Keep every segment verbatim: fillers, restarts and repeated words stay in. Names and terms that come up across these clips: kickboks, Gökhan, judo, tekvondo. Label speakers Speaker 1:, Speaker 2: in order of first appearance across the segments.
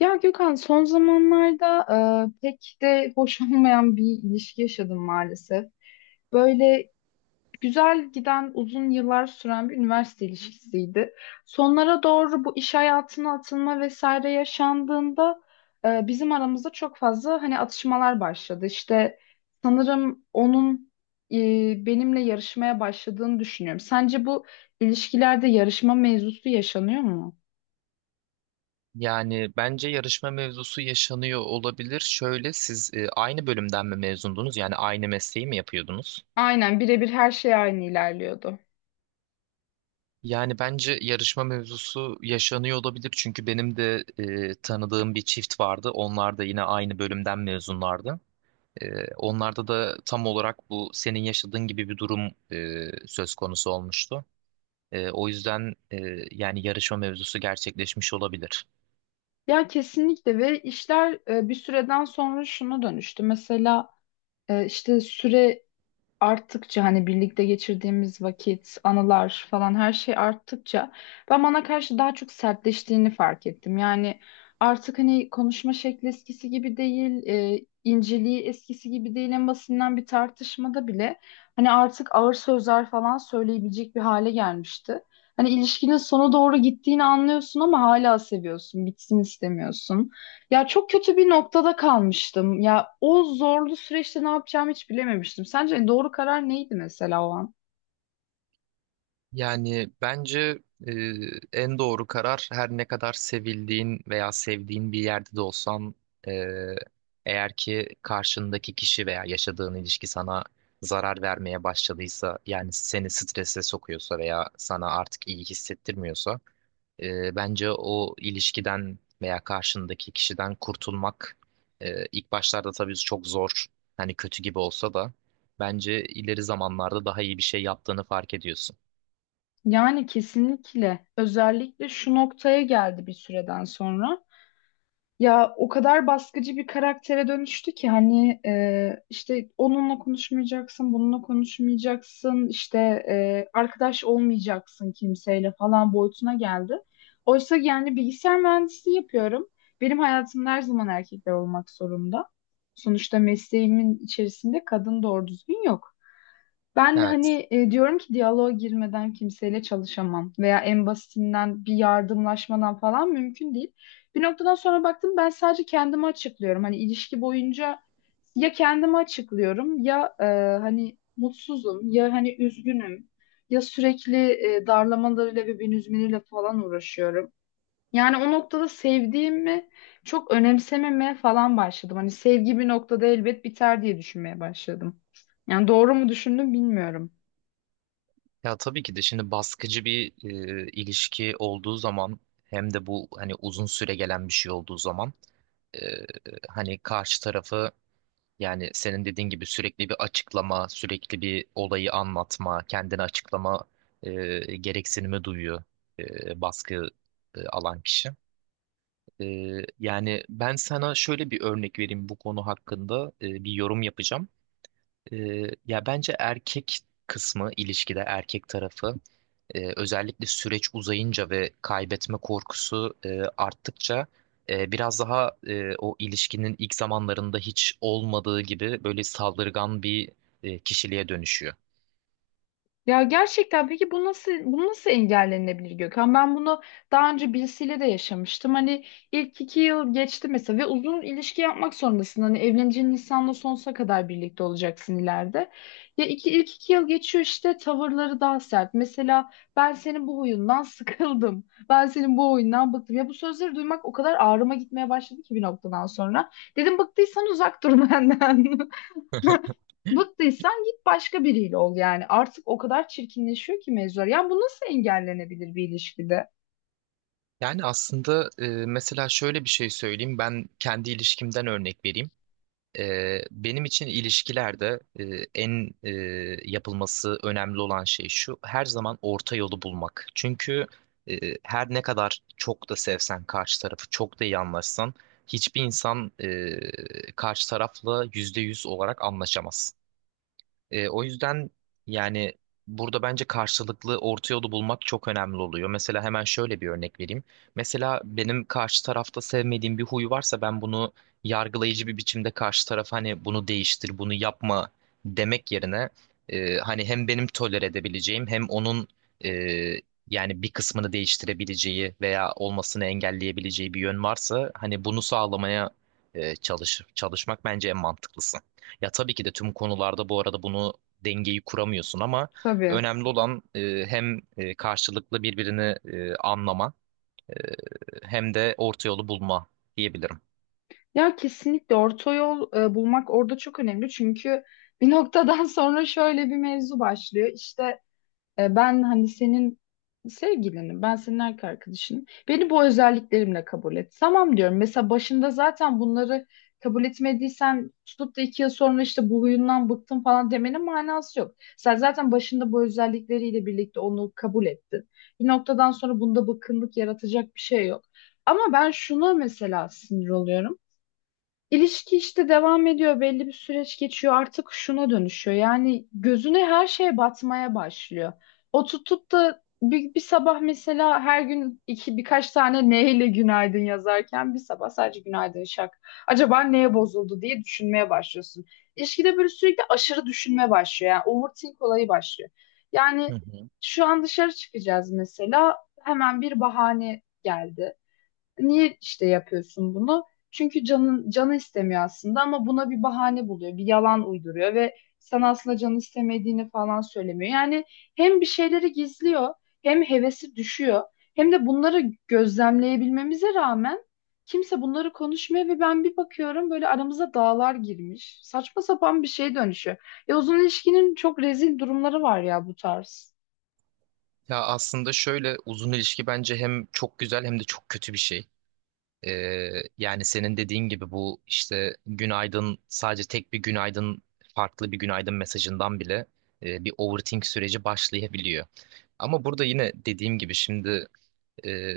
Speaker 1: Ya Gökhan, son zamanlarda e, pek de hoş olmayan bir ilişki yaşadım maalesef. Böyle güzel giden, uzun yıllar süren bir üniversite ilişkisiydi. Sonlara doğru bu iş hayatına atılma vesaire yaşandığında e, bizim aramızda çok fazla hani atışmalar başladı. İşte sanırım onun e, benimle yarışmaya başladığını düşünüyorum. Sence bu ilişkilerde yarışma mevzusu yaşanıyor mu?
Speaker 2: Yani bence yarışma mevzusu yaşanıyor olabilir. Şöyle siz e, aynı bölümden mi mezundunuz? Yani aynı mesleği mi yapıyordunuz?
Speaker 1: Aynen, birebir her şey aynı ilerliyordu.
Speaker 2: Yani bence yarışma mevzusu yaşanıyor olabilir. Çünkü benim de e, tanıdığım bir çift vardı. Onlar da yine aynı bölümden mezunlardı. E, onlarda da tam olarak bu senin yaşadığın gibi bir durum e, söz konusu olmuştu. E, o yüzden e, Yani yarışma mevzusu gerçekleşmiş olabilir.
Speaker 1: Ya kesinlikle, ve işler e, bir süreden sonra şuna dönüştü. Mesela e, işte süre arttıkça, hani birlikte geçirdiğimiz vakit, anılar falan, her şey arttıkça ben bana karşı daha çok sertleştiğini fark ettim. Yani artık hani konuşma şekli eskisi gibi değil, e, inceliği eskisi gibi değil. En basitinden bir tartışmada bile hani artık ağır sözler falan söyleyebilecek bir hale gelmişti. Hani ilişkinin sona doğru gittiğini anlıyorsun ama hala seviyorsun, bitsin istemiyorsun. Ya çok kötü bir noktada kalmıştım. Ya o zorlu süreçte ne yapacağımı hiç bilememiştim. Sence doğru karar neydi mesela o an?
Speaker 2: Yani bence e, en doğru karar her ne kadar sevildiğin veya sevdiğin bir yerde de olsan, e, eğer ki karşındaki kişi veya yaşadığın ilişki sana zarar vermeye başladıysa, yani seni strese sokuyorsa veya sana artık iyi hissettirmiyorsa, e, bence o ilişkiden veya karşındaki kişiden kurtulmak, e, ilk başlarda tabii çok zor, hani kötü gibi olsa da bence ileri zamanlarda daha iyi bir şey yaptığını fark ediyorsun.
Speaker 1: Yani kesinlikle, özellikle şu noktaya geldi bir süreden sonra. Ya o kadar baskıcı bir karaktere dönüştü ki hani e, işte onunla konuşmayacaksın, bununla konuşmayacaksın, işte e, arkadaş olmayacaksın kimseyle falan boyutuna geldi. Oysa yani bilgisayar mühendisliği yapıyorum. Benim hayatımda her zaman erkekler olmak zorunda. Sonuçta mesleğimin içerisinde kadın doğru düzgün yok. Ben
Speaker 2: Evet.
Speaker 1: hani e, diyorum ki, diyaloğa girmeden kimseyle çalışamam veya en basitinden bir yardımlaşmadan falan mümkün değil. Bir noktadan sonra baktım, ben sadece kendimi açıklıyorum. Hani ilişki boyunca ya kendimi açıklıyorum ya e, hani mutsuzum ya hani üzgünüm ya sürekli e, darlamalarıyla ve beni üzmeleriyle falan uğraşıyorum. Yani o noktada sevdiğimi çok önemsememeye falan başladım. Hani sevgi bir noktada elbet biter diye düşünmeye başladım. Yani doğru mu düşündüm bilmiyorum.
Speaker 2: Ya tabii ki de şimdi baskıcı bir e, ilişki olduğu zaman, hem de bu hani uzun süre gelen bir şey olduğu zaman, e, hani karşı tarafı, yani senin dediğin gibi sürekli bir açıklama, sürekli bir olayı anlatma, kendini açıklama e, gereksinimi duyuyor e, baskı e, alan kişi. E, Yani ben sana şöyle bir örnek vereyim, bu konu hakkında e, bir yorum yapacağım. E, Ya bence erkek kısmı, ilişkide erkek tarafı. Ee, özellikle süreç uzayınca ve kaybetme korkusu e, arttıkça, e, biraz daha e, o ilişkinin ilk zamanlarında hiç olmadığı gibi böyle saldırgan bir e, kişiliğe dönüşüyor.
Speaker 1: Ya gerçekten, peki bu nasıl, bu nasıl engellenebilir Gökhan? Ben bunu daha önce birisiyle de yaşamıştım. Hani ilk iki yıl geçti mesela ve uzun ilişki yapmak zorundasın. Hani evleneceğin insanla sonsuza kadar birlikte olacaksın ileride. Ya iki, ilk iki yıl geçiyor, işte tavırları daha sert. Mesela ben senin bu huyundan sıkıldım. Ben senin bu oyundan bıktım. Ya bu sözleri duymak o kadar ağrıma gitmeye başladı ki bir noktadan sonra. Dedim, bıktıysan uzak dur benden. Bıktıysan git başka biriyle ol yani. Artık o kadar çirkinleşiyor ki mevzular. Yani bu nasıl engellenebilir bir ilişkide?
Speaker 2: Yani aslında e, mesela şöyle bir şey söyleyeyim. Ben kendi ilişkimden örnek vereyim. Ee, benim için ilişkilerde e, en e, yapılması önemli olan şey şu: her zaman orta yolu bulmak. Çünkü e, her ne kadar çok da sevsen karşı tarafı, çok da iyi anlaşsan, hiçbir insan e, karşı tarafla yüzde yüz olarak anlaşamaz. E, o yüzden yani burada bence karşılıklı orta yolu bulmak çok önemli oluyor. Mesela hemen şöyle bir örnek vereyim. Mesela benim karşı tarafta sevmediğim bir huy varsa, ben bunu yargılayıcı bir biçimde karşı tarafa hani "bunu değiştir, bunu yapma" demek yerine, e, hani hem benim tolere edebileceğim hem onun e, yani bir kısmını değiştirebileceği veya olmasını engelleyebileceği bir yön varsa hani bunu sağlamaya e, çalış çalışmak bence en mantıklısı. Ya tabii ki de tüm konularda bu arada bunu, dengeyi kuramıyorsun ama
Speaker 1: Tabii.
Speaker 2: önemli olan e, hem e, karşılıklı birbirini e, anlama, e, hem de orta yolu bulma diyebilirim.
Speaker 1: Ya kesinlikle orta yol e, bulmak orada çok önemli. Çünkü bir noktadan sonra şöyle bir mevzu başlıyor. İşte e, ben hani senin sevgilinim, ben senin erkek arkadaşınım. Beni bu özelliklerimle kabul et. Tamam diyorum. Mesela başında zaten bunları kabul etmediysen, tutup da iki yıl sonra işte bu huyundan bıktım falan demenin manası yok. Sen zaten başında bu özellikleriyle birlikte onu kabul ettin. Bir noktadan sonra bunda bıkkınlık yaratacak bir şey yok. Ama ben şuna mesela sinir oluyorum. İlişki işte devam ediyor, belli bir süreç geçiyor, artık şuna dönüşüyor. Yani gözüne her şey batmaya başlıyor. O tutup da bir, bir sabah mesela, her gün iki birkaç tane neyle günaydın yazarken, bir sabah sadece günaydın, şak. Acaba neye bozuldu diye düşünmeye başlıyorsun. İlişkide böyle sürekli aşırı düşünme başlıyor. Yani overthink olayı başlıyor.
Speaker 2: Hı
Speaker 1: Yani
Speaker 2: hı.
Speaker 1: şu an dışarı çıkacağız mesela, hemen bir bahane geldi. Niye işte yapıyorsun bunu? Çünkü canın, canı istemiyor aslında ama buna bir bahane buluyor, bir yalan uyduruyor ve sen aslında canı istemediğini falan söylemiyor. Yani hem bir şeyleri gizliyor, hem hevesi düşüyor, hem de bunları gözlemleyebilmemize rağmen kimse bunları konuşmuyor ve ben bir bakıyorum böyle aramıza dağlar girmiş. Saçma sapan bir şey dönüşüyor. E, uzun ilişkinin çok rezil durumları var ya bu tarz.
Speaker 2: Ya aslında şöyle, uzun ilişki bence hem çok güzel hem de çok kötü bir şey. E, Yani senin dediğin gibi bu, işte günaydın, sadece tek bir günaydın, farklı bir günaydın mesajından bile e, bir overthink süreci başlayabiliyor. Ama burada yine dediğim gibi şimdi, e,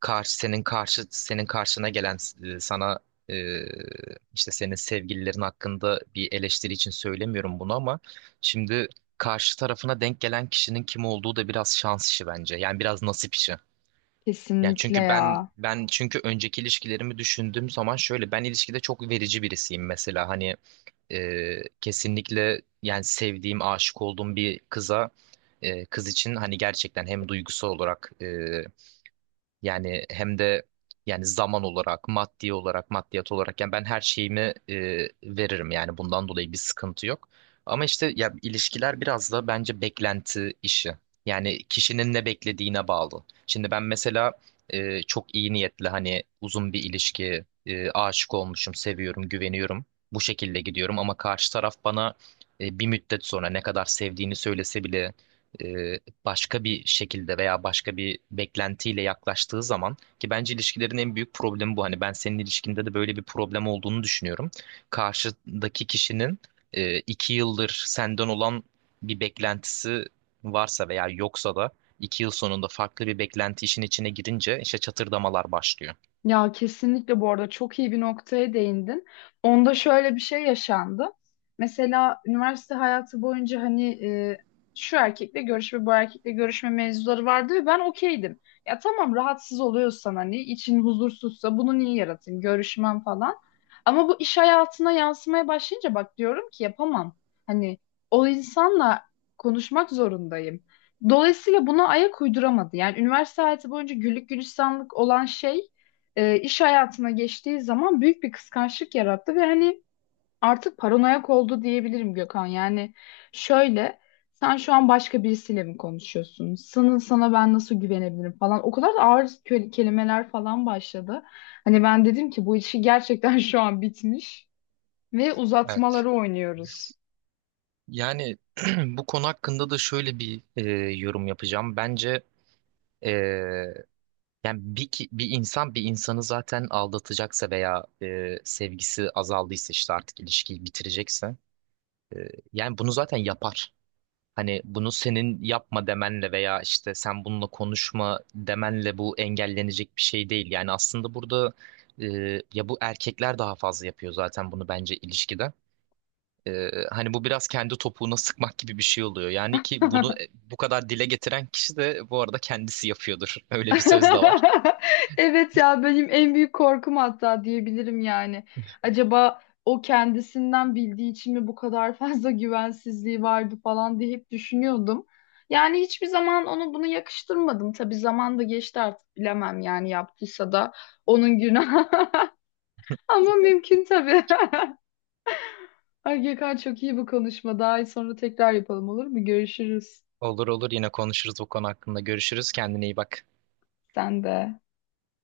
Speaker 2: karşı senin karşı senin karşına gelen, e, sana e, işte senin sevgililerin hakkında bir eleştiri için söylemiyorum bunu ama, şimdi karşı tarafına denk gelen kişinin kim olduğu da biraz şans işi bence. Yani biraz nasip işi. Yani
Speaker 1: Kesinlikle
Speaker 2: çünkü ben
Speaker 1: ya.
Speaker 2: ben çünkü önceki ilişkilerimi düşündüğüm zaman şöyle, ben ilişkide çok verici birisiyim mesela. Hani e, kesinlikle, yani sevdiğim, aşık olduğum bir kıza, e, kız için hani gerçekten hem duygusal olarak e, yani hem de yani zaman olarak, maddi olarak, maddiyat olarak, yani ben her şeyimi e, veririm, yani bundan dolayı bir sıkıntı yok. Ama işte ya, ilişkiler biraz da bence beklenti işi. Yani kişinin ne beklediğine bağlı. Şimdi ben mesela e, çok iyi niyetli, hani uzun bir ilişki, e, aşık olmuşum, seviyorum, güveniyorum. Bu şekilde gidiyorum ama karşı taraf bana e, bir müddet sonra ne kadar sevdiğini söylese bile e, başka bir şekilde veya başka bir beklentiyle yaklaştığı zaman, ki bence ilişkilerin en büyük problemi bu. Hani ben senin ilişkinde de böyle bir problem olduğunu düşünüyorum. Karşıdaki kişinin e, iki yıldır senden olan bir beklentisi varsa, veya yoksa da iki yıl sonunda farklı bir beklenti işin içine girince, işte çatırdamalar başlıyor.
Speaker 1: Ya kesinlikle bu arada çok iyi bir noktaya değindin. Onda şöyle bir şey yaşandı. Mesela üniversite hayatı boyunca hani e, şu erkekle görüşme, bu erkekle görüşme mevzuları vardı ve ben okeydim. Ya tamam, rahatsız oluyorsan, hani için huzursuzsa bunu niye yaratayım, görüşmem falan. Ama bu iş hayatına yansımaya başlayınca bak diyorum ki yapamam. Hani o insanla konuşmak zorundayım. Dolayısıyla buna ayak uyduramadı. Yani üniversite hayatı boyunca güllük gülistanlık olan şey e, iş hayatına geçtiği zaman büyük bir kıskançlık yarattı ve hani artık paranoyak oldu diyebilirim Gökhan. Yani şöyle, sen şu an başka birisiyle mi konuşuyorsun? Sana, sana ben nasıl güvenebilirim falan. O kadar da ağır kö- kelimeler falan başladı. Hani ben dedim ki bu işi gerçekten şu an bitmiş ve
Speaker 2: Evet.
Speaker 1: uzatmaları oynuyoruz.
Speaker 2: Yani bu konu hakkında da şöyle bir e, yorum yapacağım. Bence e, Yani bir, ki- bir insan bir insanı zaten aldatacaksa veya e, sevgisi azaldıysa, işte artık ilişkiyi bitirecekse, e, yani bunu zaten yapar. Hani bunu senin "yapma" demenle veya işte "sen bununla konuşma" demenle bu engellenecek bir şey değil. Yani aslında burada e, ya, bu erkekler daha fazla yapıyor zaten bunu bence ilişkide. E, hani bu biraz kendi topuğuna sıkmak gibi bir şey oluyor. Yani ki bunu e, bu kadar dile getiren kişi de bu arada kendisi yapıyordur. Öyle bir söz de var.
Speaker 1: Evet ya, benim en büyük korkum hatta diyebilirim yani. Acaba o kendisinden bildiği için mi bu kadar fazla güvensizliği vardı falan diye hep düşünüyordum. Yani hiçbir zaman onu bunu yakıştırmadım. Tabii zaman da geçti, artık bilemem yani, yaptıysa da onun günahı. Ama mümkün tabii. Ay Gökhan, çok iyi bu konuşma. Daha iyi sonra tekrar yapalım, olur mu? Görüşürüz.
Speaker 2: Olur olur, yine konuşuruz bu konu hakkında. Görüşürüz. Kendine iyi bak.
Speaker 1: Sen de.